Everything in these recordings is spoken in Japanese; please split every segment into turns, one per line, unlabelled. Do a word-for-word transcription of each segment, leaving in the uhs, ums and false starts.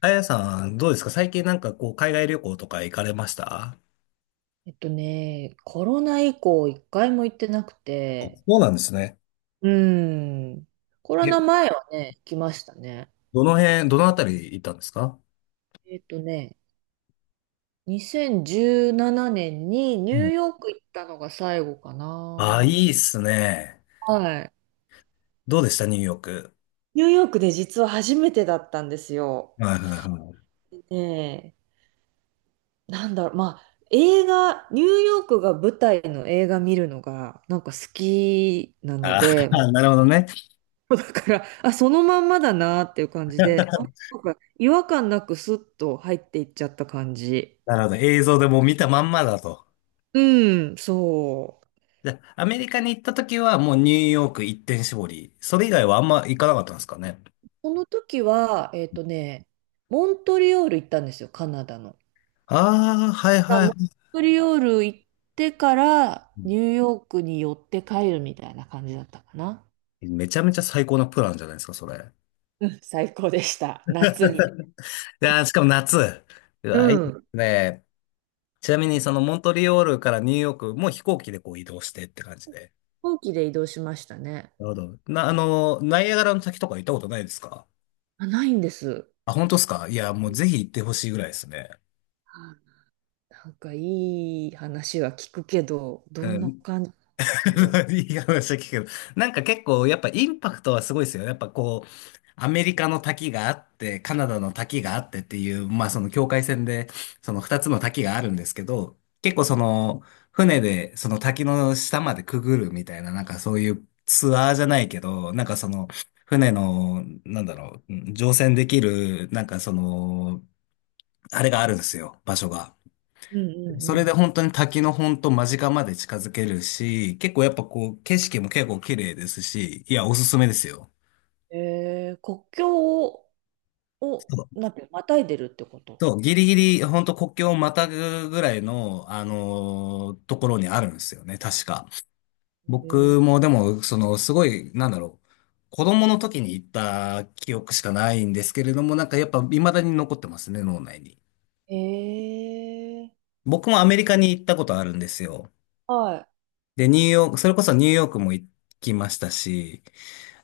あやさん、どうですか？最近なんかこう、海外旅行とか行かれました？
えっとね、コロナ以降一回も行ってなくて、
そうなんですね。
うん、コロ
え、
ナ前はね、行きましたね。
どの辺、どのあたり行ったんですか？
えっとね、にせんじゅうななねんにニュ
う
ー
ん。
ヨーク行ったのが最後か
ああ、
な。
いいっすね。
はい。
どうでした？ニューヨーク。
ニューヨークで実は初めてだったんですよ。
はいはいはい。
ねえ、なんだろう、まあ、映画、ニューヨークが舞台の映画見るのが、なんか好きなの
あ
で、
あ、なるほどね。
だから、あ、そのまんまだなっていう感じで、あ、なんか違和感なくスッと入っていっちゃった感じ。
なるほど。映像でもう見たまんまだと。
うん、そう。
じゃあ、アメリカに行った時はもうニューヨーク一点絞り。それ以外はあんま行かなかったんですかね。
この時は、えっとね、モントリオール行ったんですよ、カナダの。
ああ、はい
だか
はい。
らモン
は
トリオール行ってからニューヨークに寄って帰るみたいな感じだったかな。
い。めちゃめちゃ最高なプランじゃないですか、それ。い
うん、最高でした。夏に。飛
やー、しかも夏。う
う
わ、いいで
ん。飛
すね。ちなみに、そのモントリオールからニューヨークも飛行機でこう移動してって感じで？
行機で移動しましたね。
なるほど。な、あの、ナイアガラの滝とか行ったことないですか？
あ、ないんです。
あ、本当ですか？いや、もうぜひ行ってほしいぐらいですね。
はい。なんかいい話は聞くけど、
う
どんな
ん。
感じの？
いい話聞くけど、なんか結構やっぱインパクトはすごいですよ。やっぱこう、アメリカの滝があって、カナダの滝があってっていう、まあその境界線で、その二つの滝があるんですけど、結構その、船でその滝の下までくぐるみたいな、なんかそういうツアーじゃないけど、なんかその、船の、なんだろう、うん、乗船できる、なんかその、あれがあるんですよ、場所が。
うんうんう
それで
ん。
本当に滝の本当間近まで近づけるし、結構やっぱこう景色も結構綺麗ですし、いや、おすすめですよ。
えー、国境を、を
そう
なんて、またいでるってこと？
そう、ギリギリ本当国境をまたぐぐらいの、あのーところにあるんですよね、確か。
へ
僕もでも、そのすごい、なんだろう、子供の時に行った記憶しかないんですけれども、なんかやっぱ未だに残ってますね、脳内に。
えー、
僕もアメリカに行ったことあるんですよ。
は
で、ニューヨーク、それこそニューヨークも行きましたし、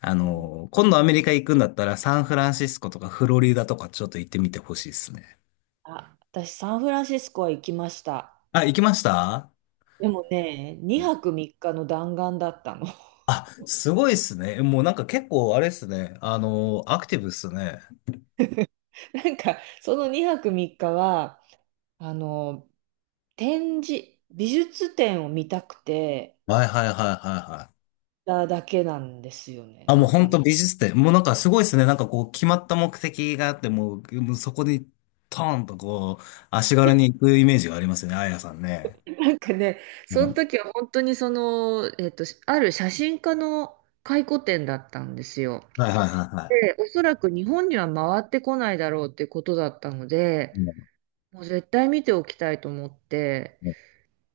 あ
い。うん。
の、今度アメリカ行くんだったらサンフランシスコとかフロリダとかちょっと行ってみてほしいですね。
あ、私、サンフランシスコは行きました。
あ、行きました？
でもね、にはくみっかの弾丸だったの。
あ、すごいですね。もうなんか結構あれですね。あの、アクティブですね。
なんか、そのにはくみっかは、あの、展示、美術展を見たくて、
はいはいはいはいはい。
だけなんですよね。
あ、も
な
う
ん
本
か、
当美術展。もうなんかすごいですね。なんかこう決まった目的があって、もう、もうそこにトーンとこう、足軽に行くイメージがありますね。あやさんね。
なんかね、
う
その
ん。
時は本当にその、えっと、ある写真家の回顧展だったんですよ。
はいはいはいは
で、おそらく日本には回ってこないだろうってことだったの
い。
で、
うん
もう絶対見ておきたいと思って、
う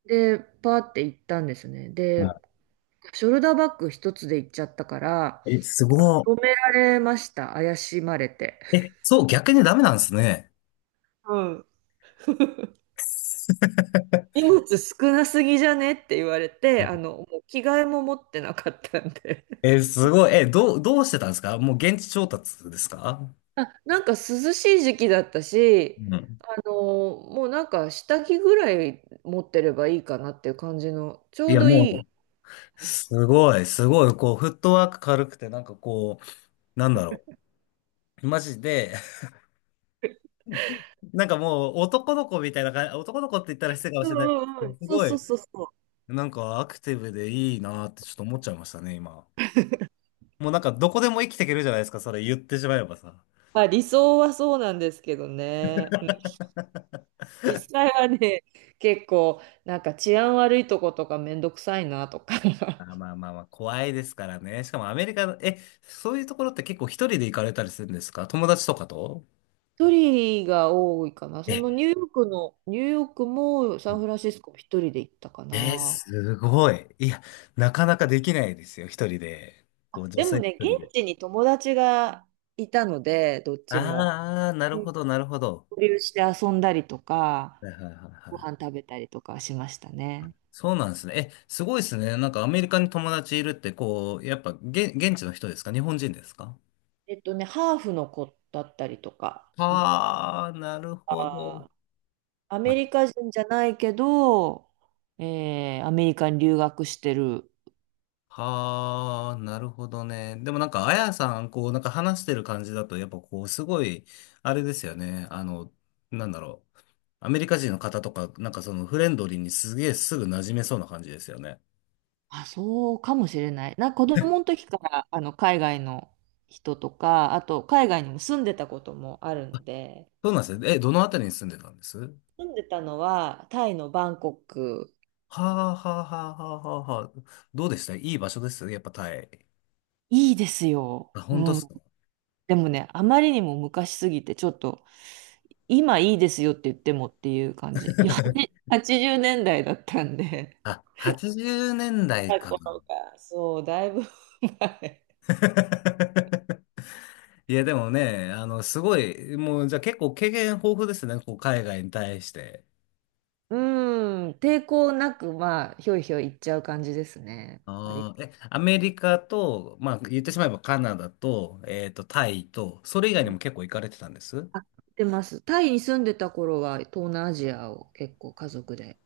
で、パーって行ったんですね。
ん。
で、
は
ショルダーバッグ一つで行っちゃったから、
い。え、す
あ、
ご
止められました。怪しまれて。
い。え、そう、逆にダメなんですね。
うん。荷物少なすぎじゃねって言われて、あの、もう着替えも持ってなかったんで。
え、すごい。え、どう、どうしてたんですか？もう現地調達ですか？
あ、なんか涼しい時期だったし、
うん。
あのもうなんか下着ぐらい持ってればいいかなっていう感じの、ちょ
い
う
や、
どいい。
もう、すごい、すごい、こう、フットワーク軽くて、なんかこう、なんだろう。マジで、なんかもう、男の子みたいな感じ、男の子って言ったら失礼かも
う
し
ん
れないです
うん
け
う
ど。
ん。
す
そう
ご
そう
い、
そうそう。
なんかアクティブでいいなってちょっと思っちゃいましたね、今。もうなんか、どこでも生きていけるじゃないですか、それ言ってしまえばさ。
まあ理想はそうなんですけどね。うん、実際はね、結構なんか治安悪いとことかめんどくさいなとか。
あ、まあまあまあ、怖いですからね。しかもアメリカの、え、そういうところって結構一人で行かれたりするんですか？友達とかと？
一人が多いかな。そのニューヨークの、ニューヨークも
う
サン
ん。
フランシスコも一人で行ったか
えー、
な。
すごい。いや、なかなかできないですよ、一人で。こ
あ、
う、女
で
性
も
一
ね、
人で。
現地に友達がいたので、どっちも。
ああ、なる
うん、
ほど、なるほど。
交流して遊んだりとか、
はいはいはい
ご
は
飯
い。
食べたりとかしましたね。
そうなんですね。え、すごいですね。なんかアメリカに友達いるって、こう、やっぱ、げ、現地の人ですか？日本人ですか？
えっとね、ハーフの子だったりとか、うん、
ああー、なるほ
あ
ど。
ー、アメリカ人じゃないけど、えーアメリカに留学してる。
はあ、なるほどね。でもなんか、あやさん、こう、なんか話してる感じだと、やっぱこう、すごい、あれですよね。あの、なんだろう。アメリカ人の方とか、なんかそのフレンドリーにすげえすぐ馴染めそうな感じですよね。
あ、そうかもしれない。な、子供の時からあの海外の人とか、あと海外にも住んでたこともあるので、
そうなんですね。え、どのあたりに住んでたんです？は
住んでたのはタイのバンコク。
あ、はあ、はあ、はあ、はあ。はあ、どうでした？いい場所ですよね、やっぱタイ。
いいですよ。
あ、
う
本当っす
ん。
か？
でもね、あまりにも昔すぎて、ちょっと、今いいですよって言ってもっていう感じ。よはちじゅうねんだいだいだったんで。
あ、はちじゅうねんだい
過
か。
去が、そう、だいぶ前。
いや、でもね、あの、すごい、もう、じゃあ結構経験豊富ですね、こう、海外に対して。
うん、抵抗なく、まあ、ひょいひょい行っちゃう感じですね。割
あー
と。
え、アメリカと、まあ、言ってしまえばカナダと、えっと、タイと、それ以外
う
に
ん、
も結構行かれてたんです？
あ、行ってます。タイに住んでた頃は、東南アジアを結構家族で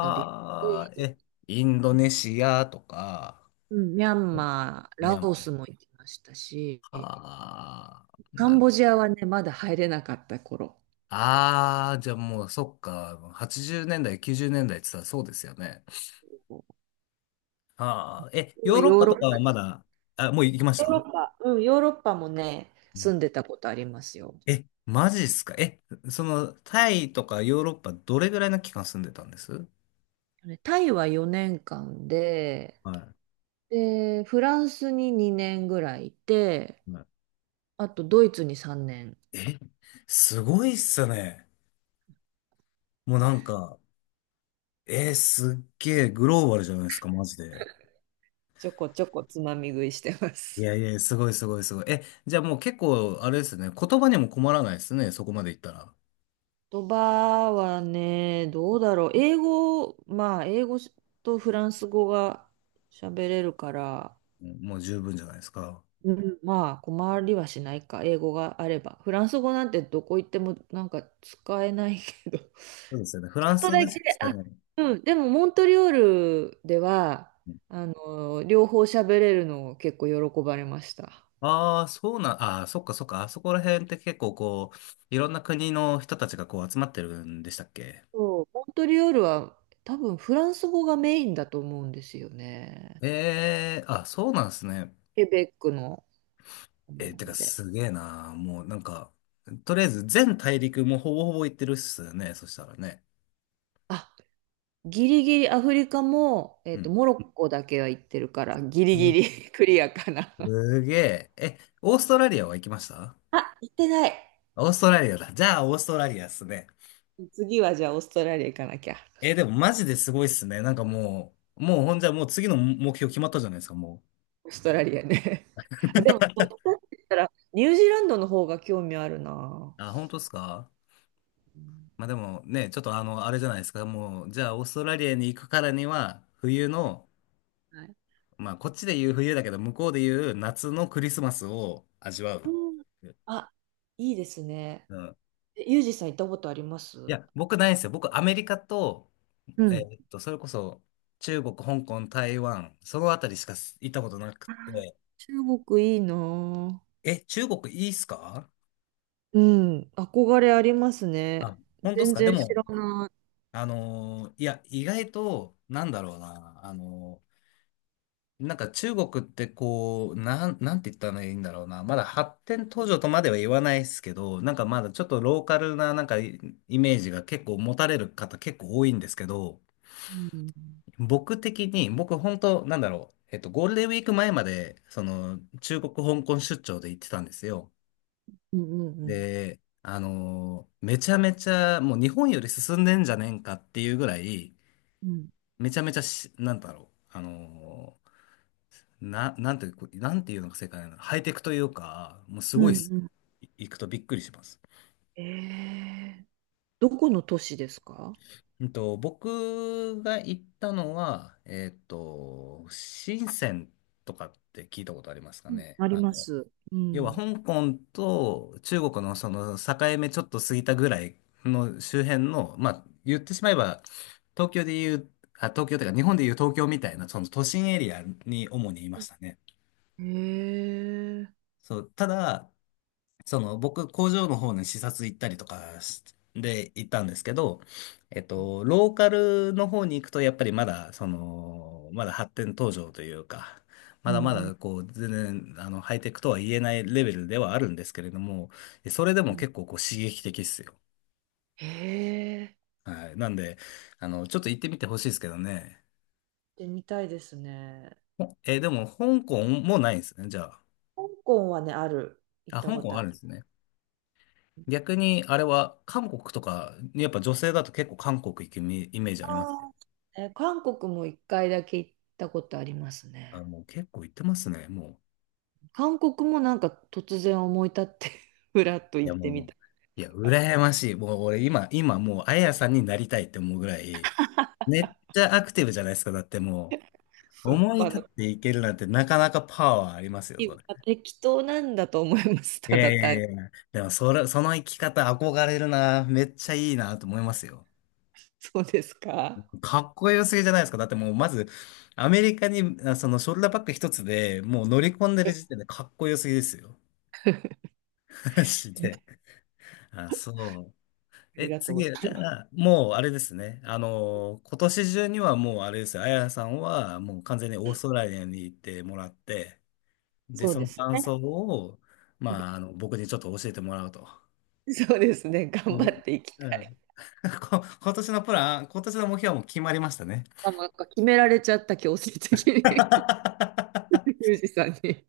旅し
あ、
て、
え、インドネシアとか、
うん、ミャンマー、
ミャ
ラ
ン
オ
マ
スも行きましたし、
ー、はあ、
カ
な
ン
る。
ボジアはね、まだ入れなかった頃。
ああ、じゃあもう、そっか、はちじゅうねんだい、きゅうじゅうねんだいって言ったらそうですよね。はあ、え、ヨ
今
ーロッ
ヨー
パ
ロ
と
ッ
かは
パ、
まだ、あ、もう行きまし
ヨーロ
た？
ッパ、うん、ヨーロッパもね、住んでたことありますよ。
え、マジっすか？え、その、タイとかヨーロッパどれぐらいの期間住んでたんです？
タイはよねんかんで、
はい。
で、フランスににねんぐらいいて、
は
あとドイツにさんねん、
い。え、すごいっすね。もうなんか、えーすっげえグローバルじゃないですか、マジで。
ちょこちょこつまみ食いしてま
い
す。
やいや、すごいすごいすごい。え、じゃあもう結構、あれですね、言葉にも困らないですね、そこまでいったら。
言葉はね、どうだろう。英語、まあ、英語とフランス語が喋れるから、
うん。もう十分じゃないですか？
うん、まあ困りはしないか、英語があれば。フランス語なんてどこ行ってもなんか使えないけど。ち
そうですよね。フラ
ょ
ン
っと
ス
だ
で
け、
すか
あ、
ね。
うん、でもモントリオールでは、あの、両方喋れるのを結構喜ばれました。
ああー、そうなん、ああ、そっかそっか、あそこら辺って結構こう、いろんな国の人たちがこう集まってるんでしたっけ？
そう、モントリオールは多分フランス語がメインだと思うんですよね。
ええ、あ、そうなんですね。
ケベックの。う
えーてか
んで、
すげえな。もうなんか、とりあえず全大陸もほぼほぼ行ってるっすよね。そしたらね。
あ、ギリギリアフリカも、え
う
っと、
ん。
モロッコだけは行ってるから、ギリギ
す、
リ クリアかな。
すげえ。え、オーストラリアは行きました？
あ、行ってない。
オーストラリアだ。じゃあ、オーストラリアっすね。
次はじゃあオーストラリア行かなきゃ。
えーでもマジですごいっすね。なんかもう、もうほんじゃもう次の目標決まったじゃないですか、も
オーストラリアね。あ、でも、どっちかって言ったら、ニュージーランドの方が興味あるな。
う。あ、本当っすか？
うん、
まあでもね、ちょっとあの、あれじゃないですか。もう、じゃあ、オーストラリアに行くからには、冬の、
はい。
まあ、こっちで言う冬だけど、向こうで言う夏のクリスマスを味わ
う
う。
ん、あ、いいですね。
うん。
えユージさん行ったことありま
い
す？
や、僕ないんですよ。僕、アメリカと、
う
え
ん。
ーっと、それこそ、中国、香港、台湾、そのあたりしか行ったことなく
あー、
て。
中国いいな。
え、中国いいっすか？
うん、憧れありますね。
あ、本当っす
全
か？で
然知ら
も、
ない。
あのーいや、意外と、なんだろうな、あのーなんか中国ってこう、なん、なんて言ったらいいんだろうな。まだ発展途上とまでは言わないですけど、なんかまだちょっとローカルななんかイイメージが結構持たれる方結構多いんですけど、
うん
僕的に、僕本当なんだろう。えっと、ゴールデンウィーク前まで、その、中国香港出張で行ってたんですよ。
うんうんうん
で、あのーめちゃめちゃ、もう日本より進んでんじゃねえんかっていうぐらい、
うん
めちゃめちゃし、なんだろう。あのーな、なんて、こうなんていうのが正解なの？ハイテクというか、もうす
うん
ごいっす。
うん。
い行くとびっくりします。
えー、どこの都市ですか？
うんと、僕が行ったのは、えっと、深センとかって聞いたことありますか
うん、
ね？
あり
あ
ま
の、
す。う
要は
ん。
香港と中国のその境目ちょっと過ぎたぐらいの周辺の、まあ、言ってしまえば、東京で言う、あ、東京というか日本で言う東京みたいなその都心エリアに主にいましたね。
へえ。
そう、ただ、その、僕、工場の方に視察行ったりとかしで行ったんですけど、えっと、ローカルの方に行くと、やっぱりまだ、その、まだ発展途上というか、
う
まだま
ん
だ、こう、全然、あの、ハイテクとは言えないレベルではあるんですけれども、それで
う
も
ん。
結構、こう、刺激的っすよ。
へえ。
はい。なんで、あの、ちょっと行ってみてほしいですけどね。
で、見たいですね。
ほえー、でも、香港もないんですね、じゃあ。
香港はね、ある。行っ
あ、
た
香
こと
港
あ
あ
る。
るんですね。逆に、あれは、韓国とか、やっぱ女性だと結構韓国行くイメイメージありますね。
あー、え、韓国も一回だけ行ったことあります
あ、
ね。
もう結構行ってますね、もう。
韓国もなんか突然思い立って ふらっと
い
行
や、
ってみ
もう、
た。
いや、羨ましい。もう俺今、今もう、あやさんになりたいって思うぐらい、めっちゃアクティブじゃないですか。だってもう、思い
まあ、
立っ
ま
ていけるなんてなかなかパワーありますよ、それ。
あ適当なんだと思います。
い
た
や
だ
い
単に。
やいや、でもそれ、その生き方憧れるな。めっちゃいいなと思いますよ。
そうですか。あ
かっこよすぎじゃないですか。だってもう、まず、アメリカに、あ、そのショルダーバッグ一つでもう乗り込んでる時点でかっこよすぎですよ。マジで。あ、そう。
り
え、
がとうご
次、じ
ざい
ゃ
ます。
あ、もうあれですね。あの、今年中にはもうあれですよ。あやさんはもう完全にオ
う
ー
ん、
ストラリアに行ってもらって、で、
そう
そ
で
の
す
感想
ね。
を、まあ、あの、僕にちょっと教えてもらうと。
そうですね。頑
も
張っ
う。
ていき
う
たい。
ん。こ今年のプラン、今年の目標はもう決まりましたね。
まあ、なんか決められちゃった、強制的に。ユージさんに。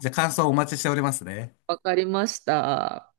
じゃあ、感想をお待ちしておりますね。
わかりました。